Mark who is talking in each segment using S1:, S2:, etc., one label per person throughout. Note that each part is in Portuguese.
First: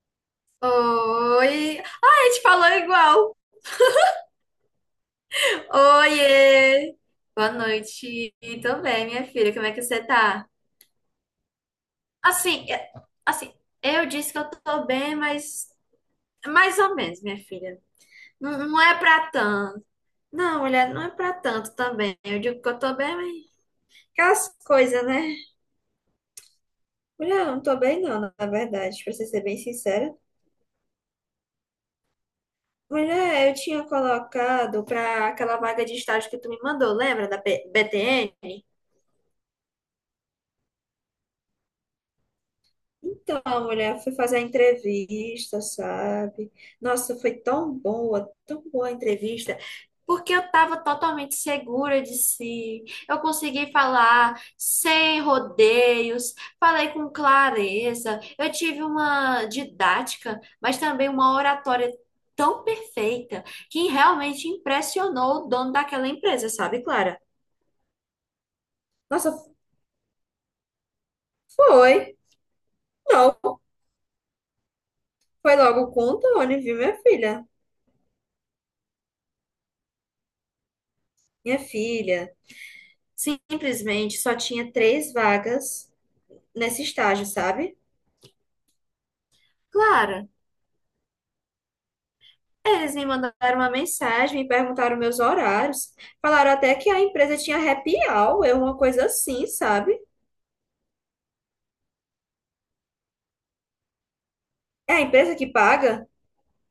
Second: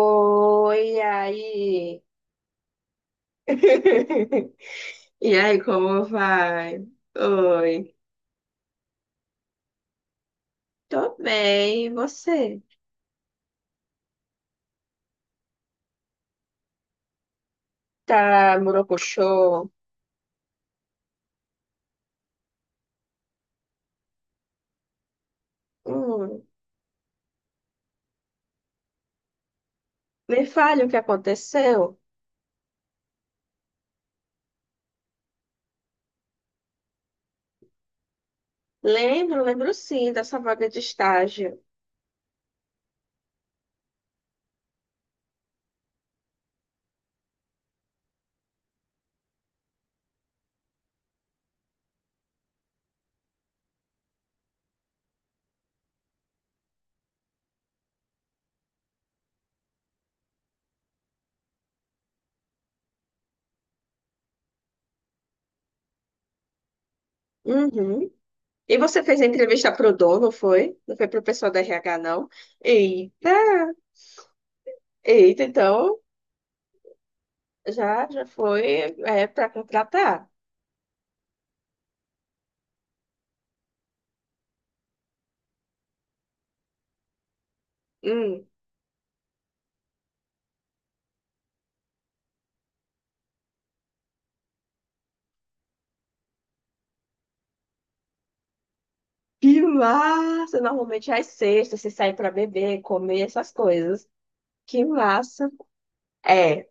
S1: Oi,
S2: Oi! Ai,
S1: aí.
S2: a gente falou igual!
S1: E aí, como vai?
S2: Oiê! Boa
S1: Oi.
S2: noite também, minha filha. Como é que você tá?
S1: Tô bem, e você?
S2: Assim, assim, eu disse que eu tô bem, mas mais ou menos, minha filha.
S1: Tá
S2: Não, não é pra
S1: morocochô?
S2: tanto. Não, mulher, não é pra tanto também. Eu digo que eu tô bem, mas aquelas coisas, né?
S1: Hum,
S2: Mulher, eu não tô bem não, na verdade, pra você ser bem sincera.
S1: me fale o que aconteceu.
S2: Mulher, eu tinha colocado pra aquela vaga de estágio que tu me mandou, lembra da BTN?
S1: Lembro, sim dessa vaga de estágio.
S2: Então, a mulher foi fazer a entrevista, sabe? Nossa, foi tão boa a entrevista, porque eu estava totalmente segura de si. Eu consegui falar sem rodeios, falei com clareza. Eu tive uma didática, mas também uma oratória tão perfeita que realmente impressionou o dono daquela empresa, sabe, Clara?
S1: Uhum. E você fez a
S2: Nossa,
S1: entrevista pro dono, foi? Não foi pro pessoal da RH,
S2: foi.
S1: não? Eita!
S2: Não,
S1: Eita,
S2: foi logo
S1: então
S2: com o Tony, viu, minha filha?
S1: já foi, é, para contratar.
S2: Minha filha. Simplesmente só tinha três vagas nesse estágio, sabe?
S1: Hum.
S2: Claro, eles me mandaram uma mensagem, me perguntaram meus horários, falaram até que a empresa tinha happy hour, eu uma coisa assim,
S1: Que
S2: sabe?
S1: massa! Normalmente às sextas você sai pra beber, comer essas coisas. Que
S2: É a empresa que
S1: massa!
S2: paga?
S1: É,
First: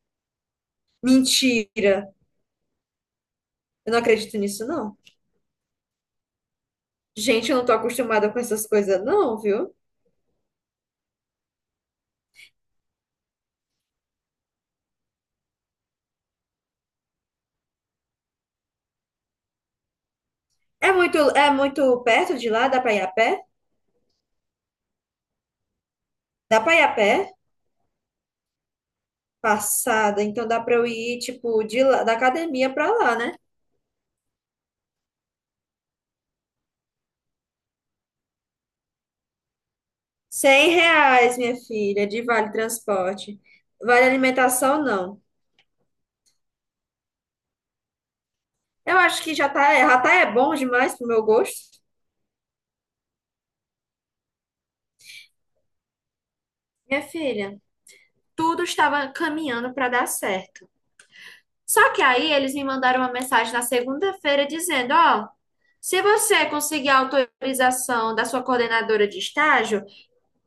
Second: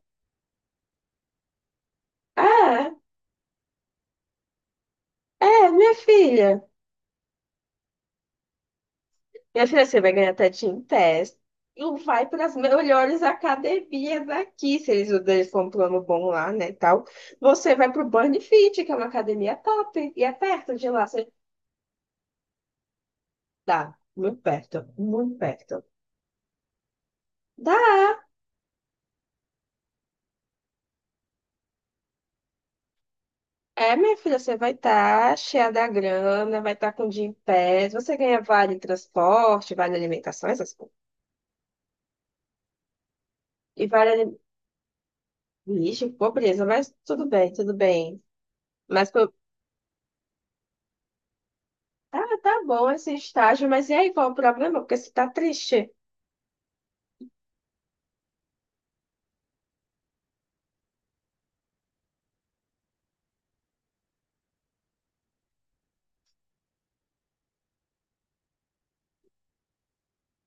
S2: Mentira!
S1: é,
S2: Eu não acredito nisso, não.
S1: é, minha filha.
S2: Gente, eu não tô acostumada com essas coisas, não,
S1: Minha
S2: viu?
S1: filha, você vai ganhar até Team Test. E vai para as melhores academias aqui, se eles usam um plano bom lá, né, tal. Você vai pro Burn Fit, que é uma academia top. E é perto de lá, você
S2: É muito perto de lá, dá pra ir a pé?
S1: dá. Muito perto, muito perto.
S2: Dá pra ir a pé?
S1: Dá.
S2: Passada, então dá pra eu ir, tipo, de lá, da academia pra lá, né?
S1: É, minha filha, você vai estar cheia da grana, vai estar com o dia em pé. Você ganha vale transporte, vale alimentação,
S2: 100
S1: essas coisas.
S2: reais, minha filha, de vale transporte.
S1: E
S2: Vale alimentação, não.
S1: lixo, pobreza, mas tudo bem, tudo bem.
S2: Eu
S1: Mas
S2: acho
S1: pô,
S2: que já tá é bom demais pro meu gosto.
S1: tá bom esse estágio, mas e aí qual o problema? Porque você tá triste.
S2: Minha filha, tudo estava caminhando para dar certo. Só que aí eles me mandaram uma mensagem na segunda-feira dizendo, ó, se você conseguir a autorização da sua coordenadora de estágio,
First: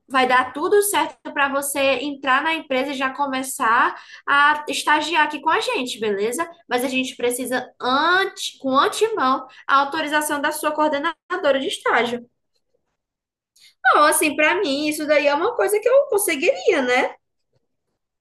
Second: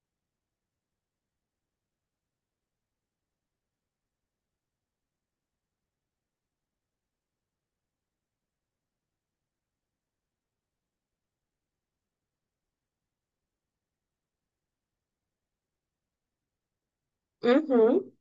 S2: vai dar tudo certo para você entrar na empresa e já começar a estagiar aqui com a gente, beleza? Mas a gente precisa antes, com antemão, a autorização da sua coordenadora de estágio. Não, assim, para mim, isso daí é uma coisa que eu conseguiria, né?
S1: Uhum.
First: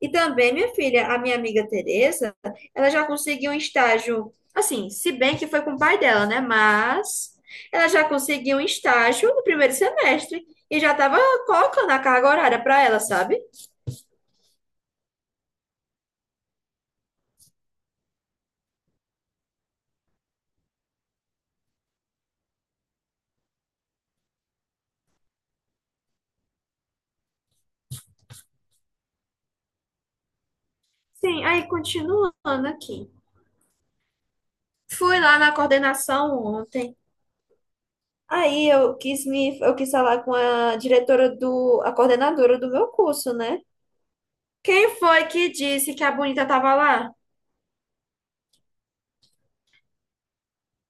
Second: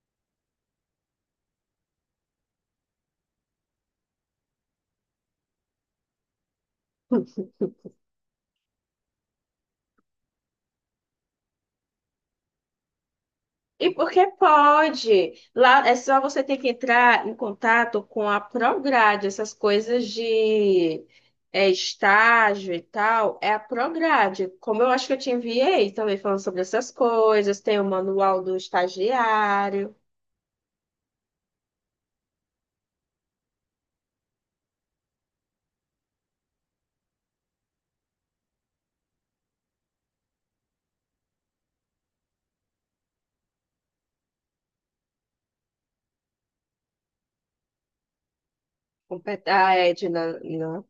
S2: E também, minha filha, a minha amiga Tereza, ela já conseguiu um estágio, assim, se bem que foi com o pai dela, né? Mas ela já conseguiu um estágio no primeiro semestre e já estava colocando a carga horária para ela, sabe?
S1: E porque pode. Lá é só você ter que entrar em contato com a Prograde, essas coisas de, estágio e tal. É a Prograde. Como eu acho que eu te enviei também falando sobre essas coisas, tem o manual do estagiário,
S2: Sim, aí continuando aqui. Fui lá na coordenação ontem. Aí eu quis falar com a diretora do, a coordenadora do meu curso, né? Quem foi que disse que a bonita tava lá?
S1: a Edna, não,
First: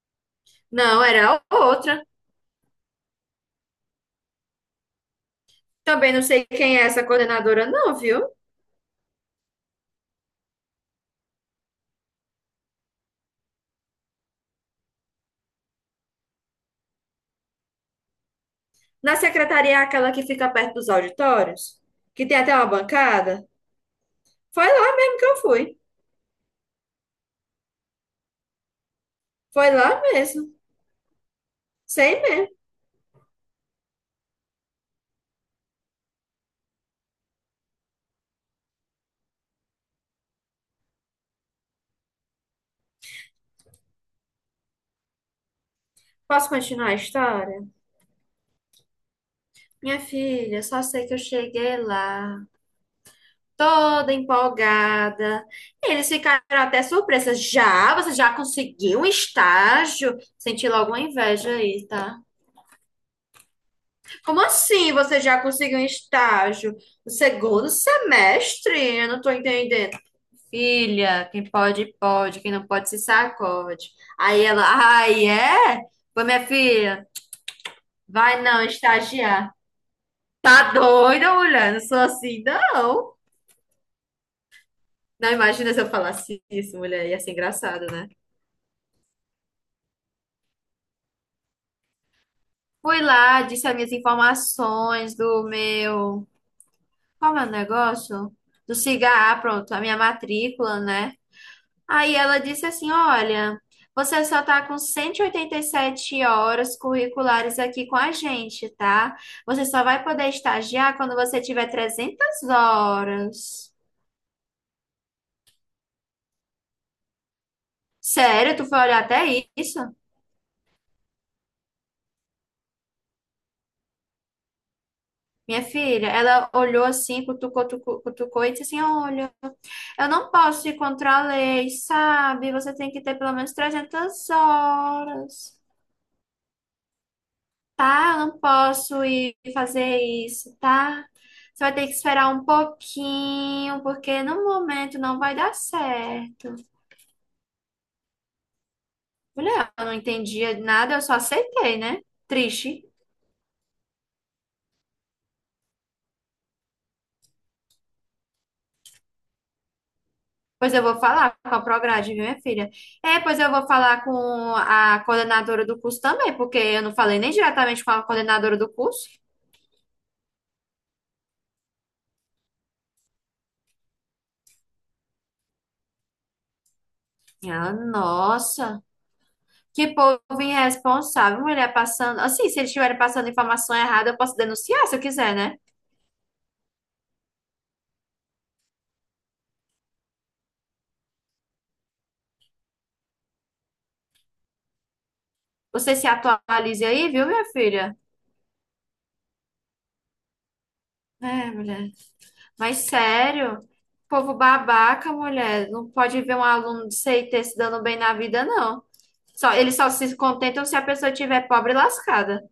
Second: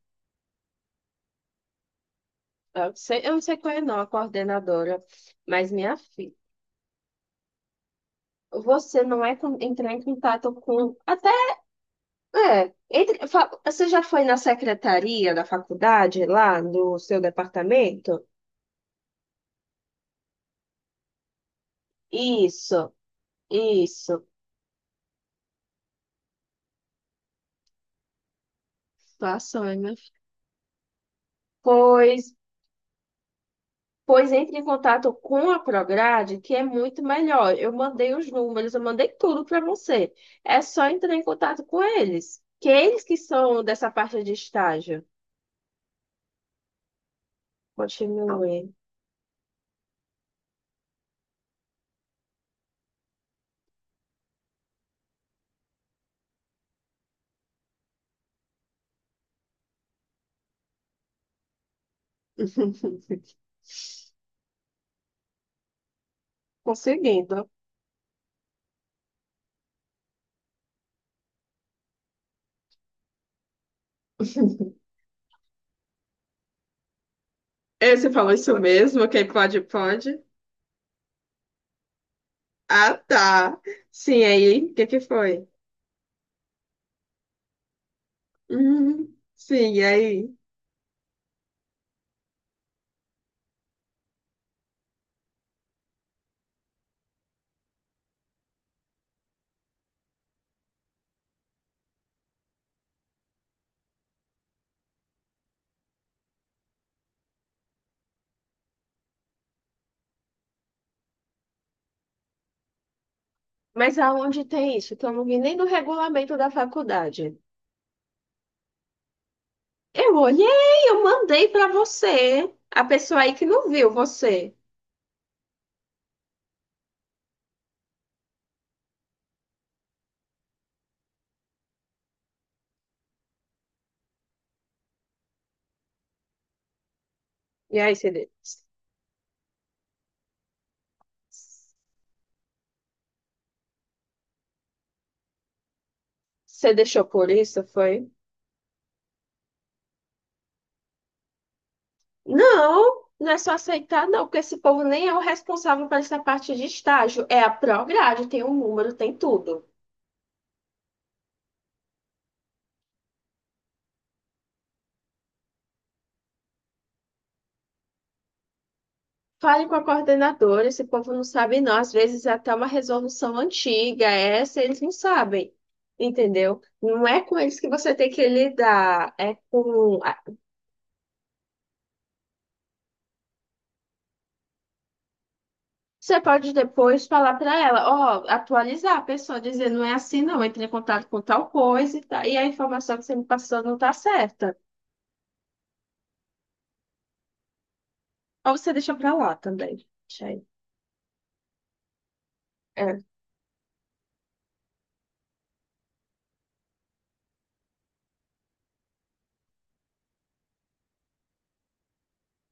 S2: Não, era a outra.
S1: eu não sei qual é não, a coordenadora, mas minha
S2: Também não
S1: filha.
S2: sei quem é essa coordenadora, não, viu?
S1: Você não é com- entrar em contato com até é, entre, você já foi na secretaria da faculdade, lá no seu departamento?
S2: Na secretaria, é aquela que fica perto dos auditórios, que tem até uma
S1: Isso,
S2: bancada.
S1: isso.
S2: Foi lá mesmo que eu fui.
S1: Passou,
S2: Foi
S1: hein, minha
S2: lá
S1: filha?
S2: mesmo. Sei
S1: Pois,
S2: mesmo.
S1: pois entre em contato com a Prograde, que é muito melhor. Eu mandei os números, eu mandei tudo para você. É só entrar em contato com eles, que é eles que são dessa parte de estágio.
S2: Posso continuar a história?
S1: Continue
S2: Minha filha, só sei que eu cheguei lá toda empolgada. Eles ficaram até surpresas. Já? Você já conseguiu um estágio? Senti logo uma inveja aí, tá? Como assim você já conseguiu um estágio? No
S1: conseguindo.
S2: segundo semestre? Eu não tô entendendo. Filha, quem pode, pode. Quem não pode, se sacode. Aí ela, ai, é? Foi minha filha,
S1: É, você falou
S2: vai
S1: isso
S2: não
S1: mesmo? Quem
S2: estagiar.
S1: pode, pode.
S2: Tá doida, mulher? Não sou assim,
S1: Ah,
S2: não.
S1: tá. Sim, aí, o que que
S2: Não
S1: foi?
S2: imagina se eu falasse isso, mulher. Ia ser engraçado, né?
S1: Uhum. Sim, e aí?
S2: Fui lá, disse as minhas informações do meu. Qual é o negócio? Do cigarro, pronto, a minha matrícula, né? Aí ela disse assim: Olha, você só tá com cento e oitenta e sete horas curriculares aqui com a gente, tá? Você só vai poder estagiar quando você tiver 300 horas.
S1: Mas aonde tem isso? Que eu não vi nem no regulamento da faculdade.
S2: Sério, tu foi olhar até isso?
S1: Eu olhei, eu mandei para você. A pessoa aí que não viu você.
S2: Minha filha, ela olhou assim, cutucou, cutucou, e disse assim: Olha, eu não posso ir contra a lei, sabe? Você tem que ter pelo menos 300 horas,
S1: E aí, você,
S2: tá? Eu não posso ir fazer isso, tá? Você vai ter que esperar um pouquinho, porque no momento não vai dar certo.
S1: você deixou por isso, foi?
S2: Mulher, eu não entendia nada, eu só aceitei, né? Triste.
S1: Não, não é só aceitar, não, porque esse povo nem é o responsável por essa parte de estágio. É a Prograde, tem um número, tem tudo.
S2: Pois eu vou falar com a Prograde, viu, minha filha? É, pois eu vou falar com a coordenadora do curso também, porque eu não falei nem diretamente com a coordenadora do curso.
S1: Fale com a coordenadora, esse povo não sabe não. Às vezes é até uma resolução antiga, essa eles não sabem, entendeu? Não é com eles que
S2: Ah,
S1: você tem que
S2: nossa,
S1: lidar, é
S2: que
S1: com...
S2: povo irresponsável, mulher passando. Assim, se eles estiverem passando informação errada, eu posso denunciar se eu quiser, né?
S1: você pode depois falar para ela, ó, atualizar a pessoa, dizer, não é assim não, entre em contato com tal coisa e, tá, e a informação que você me passou não tá certa.
S2: Você se atualize aí, viu, minha filha?
S1: Ou você deixa para lá também. Deixa aí.
S2: É, mulher. Mas
S1: É.
S2: sério, povo babaca, mulher. Não pode ver um aluno de CIT se dando bem na vida, não. Só, eles só se contentam se a pessoa estiver pobre e lascada.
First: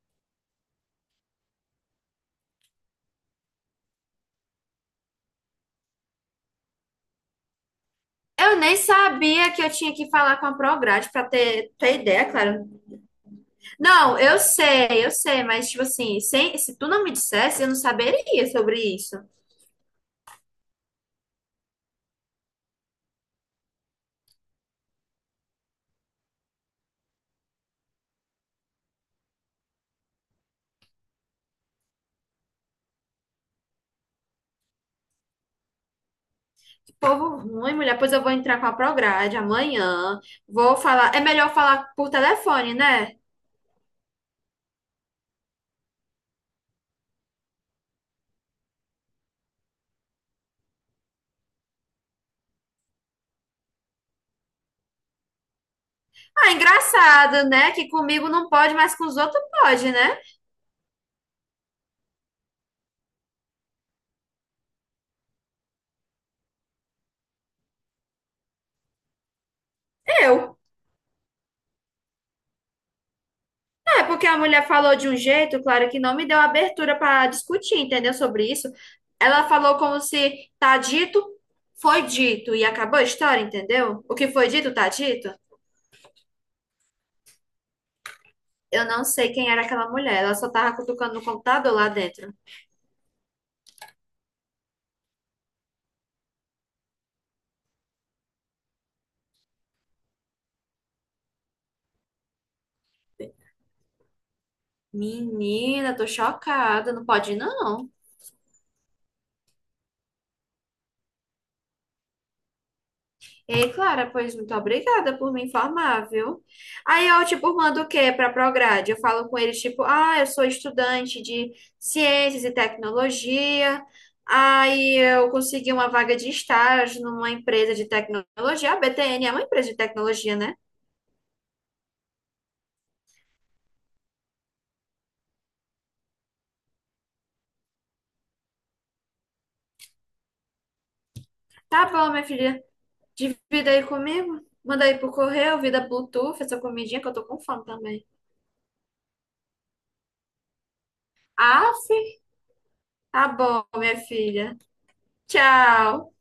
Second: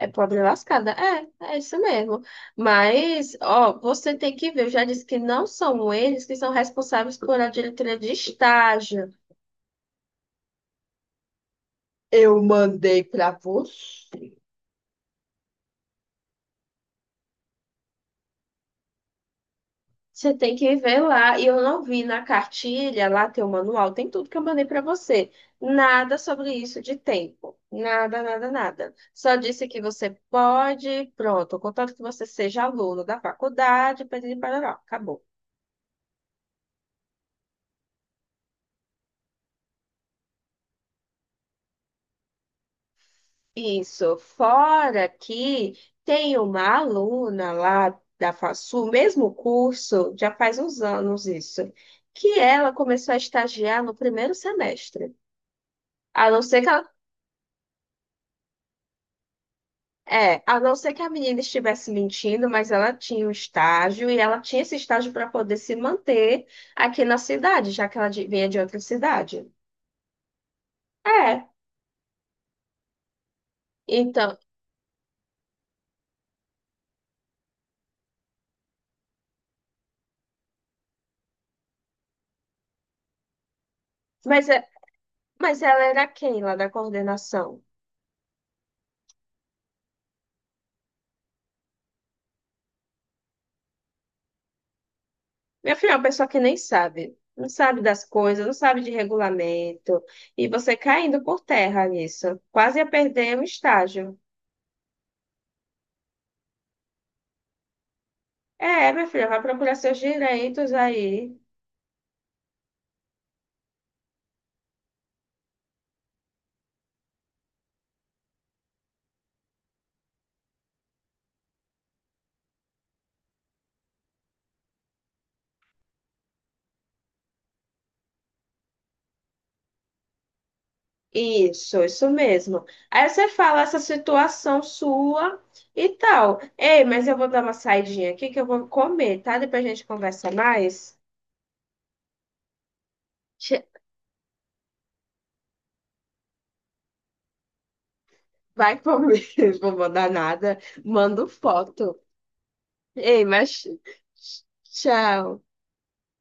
S1: É pobre lascada. É, é isso mesmo. Mas, ó, você tem que ver. Eu já disse que não são eles que são responsáveis por a diretoria de
S2: Eu nem
S1: estágio.
S2: sabia que eu tinha que falar com a Prograde pra ter ideia,
S1: Eu
S2: claro.
S1: mandei para
S2: Não,
S1: você.
S2: eu sei, mas tipo assim, sem, se tu não me dissesse, eu não saberia sobre isso.
S1: Você tem que ver lá. E eu não vi na cartilha, lá tem o manual, tem tudo que eu mandei para você. Nada sobre isso de tempo. Nada, nada, nada. Só disse que você pode, pronto, contanto que você seja aluno da faculdade, para acabou.
S2: Que povo ruim, mulher. Pois eu vou entrar com a Prograde amanhã. Vou falar. É melhor falar por telefone, né?
S1: Isso. Fora que tem uma aluna lá da FASU, mesmo curso, já faz uns anos isso, que ela começou a estagiar no primeiro semestre. A não
S2: Ah,
S1: ser que ela,
S2: engraçado, né? Que comigo não pode, mas com os outros pode, né?
S1: é, a não ser que a menina estivesse mentindo, mas ela tinha um estágio e ela tinha esse estágio para poder se manter aqui na cidade, já que ela vinha de outra cidade.
S2: Eu.
S1: É,
S2: É porque a
S1: então,
S2: mulher falou de um jeito, claro, que não me deu abertura para discutir, entendeu? Sobre isso. Ela falou como se tá dito, foi dito e acabou a história, entendeu? O que
S1: mas,
S2: foi
S1: é,
S2: dito, tá dito.
S1: mas ela era quem lá da coordenação?
S2: Eu não sei quem era aquela mulher, ela só tava cutucando no computador lá dentro.
S1: Meu filho é uma pessoa que nem sabe, não sabe das coisas, não sabe de regulamento, e você caindo por terra nisso, quase ia perder um estágio.
S2: Menina, tô chocada, não pode não.
S1: É, minha filha, vai procurar seus direitos aí.
S2: Ei, Clara, pois muito obrigada por me informar, viu? Aí eu, tipo, mando o quê para a Prograde? Eu falo com eles, tipo, ah, eu sou estudante de ciências e tecnologia. Aí eu consegui uma vaga de estágio numa empresa de tecnologia. A BTN é uma empresa de tecnologia, né?
S1: Isso mesmo. Aí você fala essa situação sua e tal. Ei, mas eu vou dar uma saidinha aqui que eu vou comer, tá? Depois a gente conversa mais.
S2: Tá bom, minha filha,
S1: Che-
S2: divida aí comigo. Manda aí pro correio, vida Bluetooth, essa comidinha que eu tô com fome também.
S1: Vai comer, vou mandar nada, mando
S2: Aff,
S1: foto. Ei,
S2: tá
S1: mas
S2: bom, minha filha.
S1: tchau.
S2: Tchau.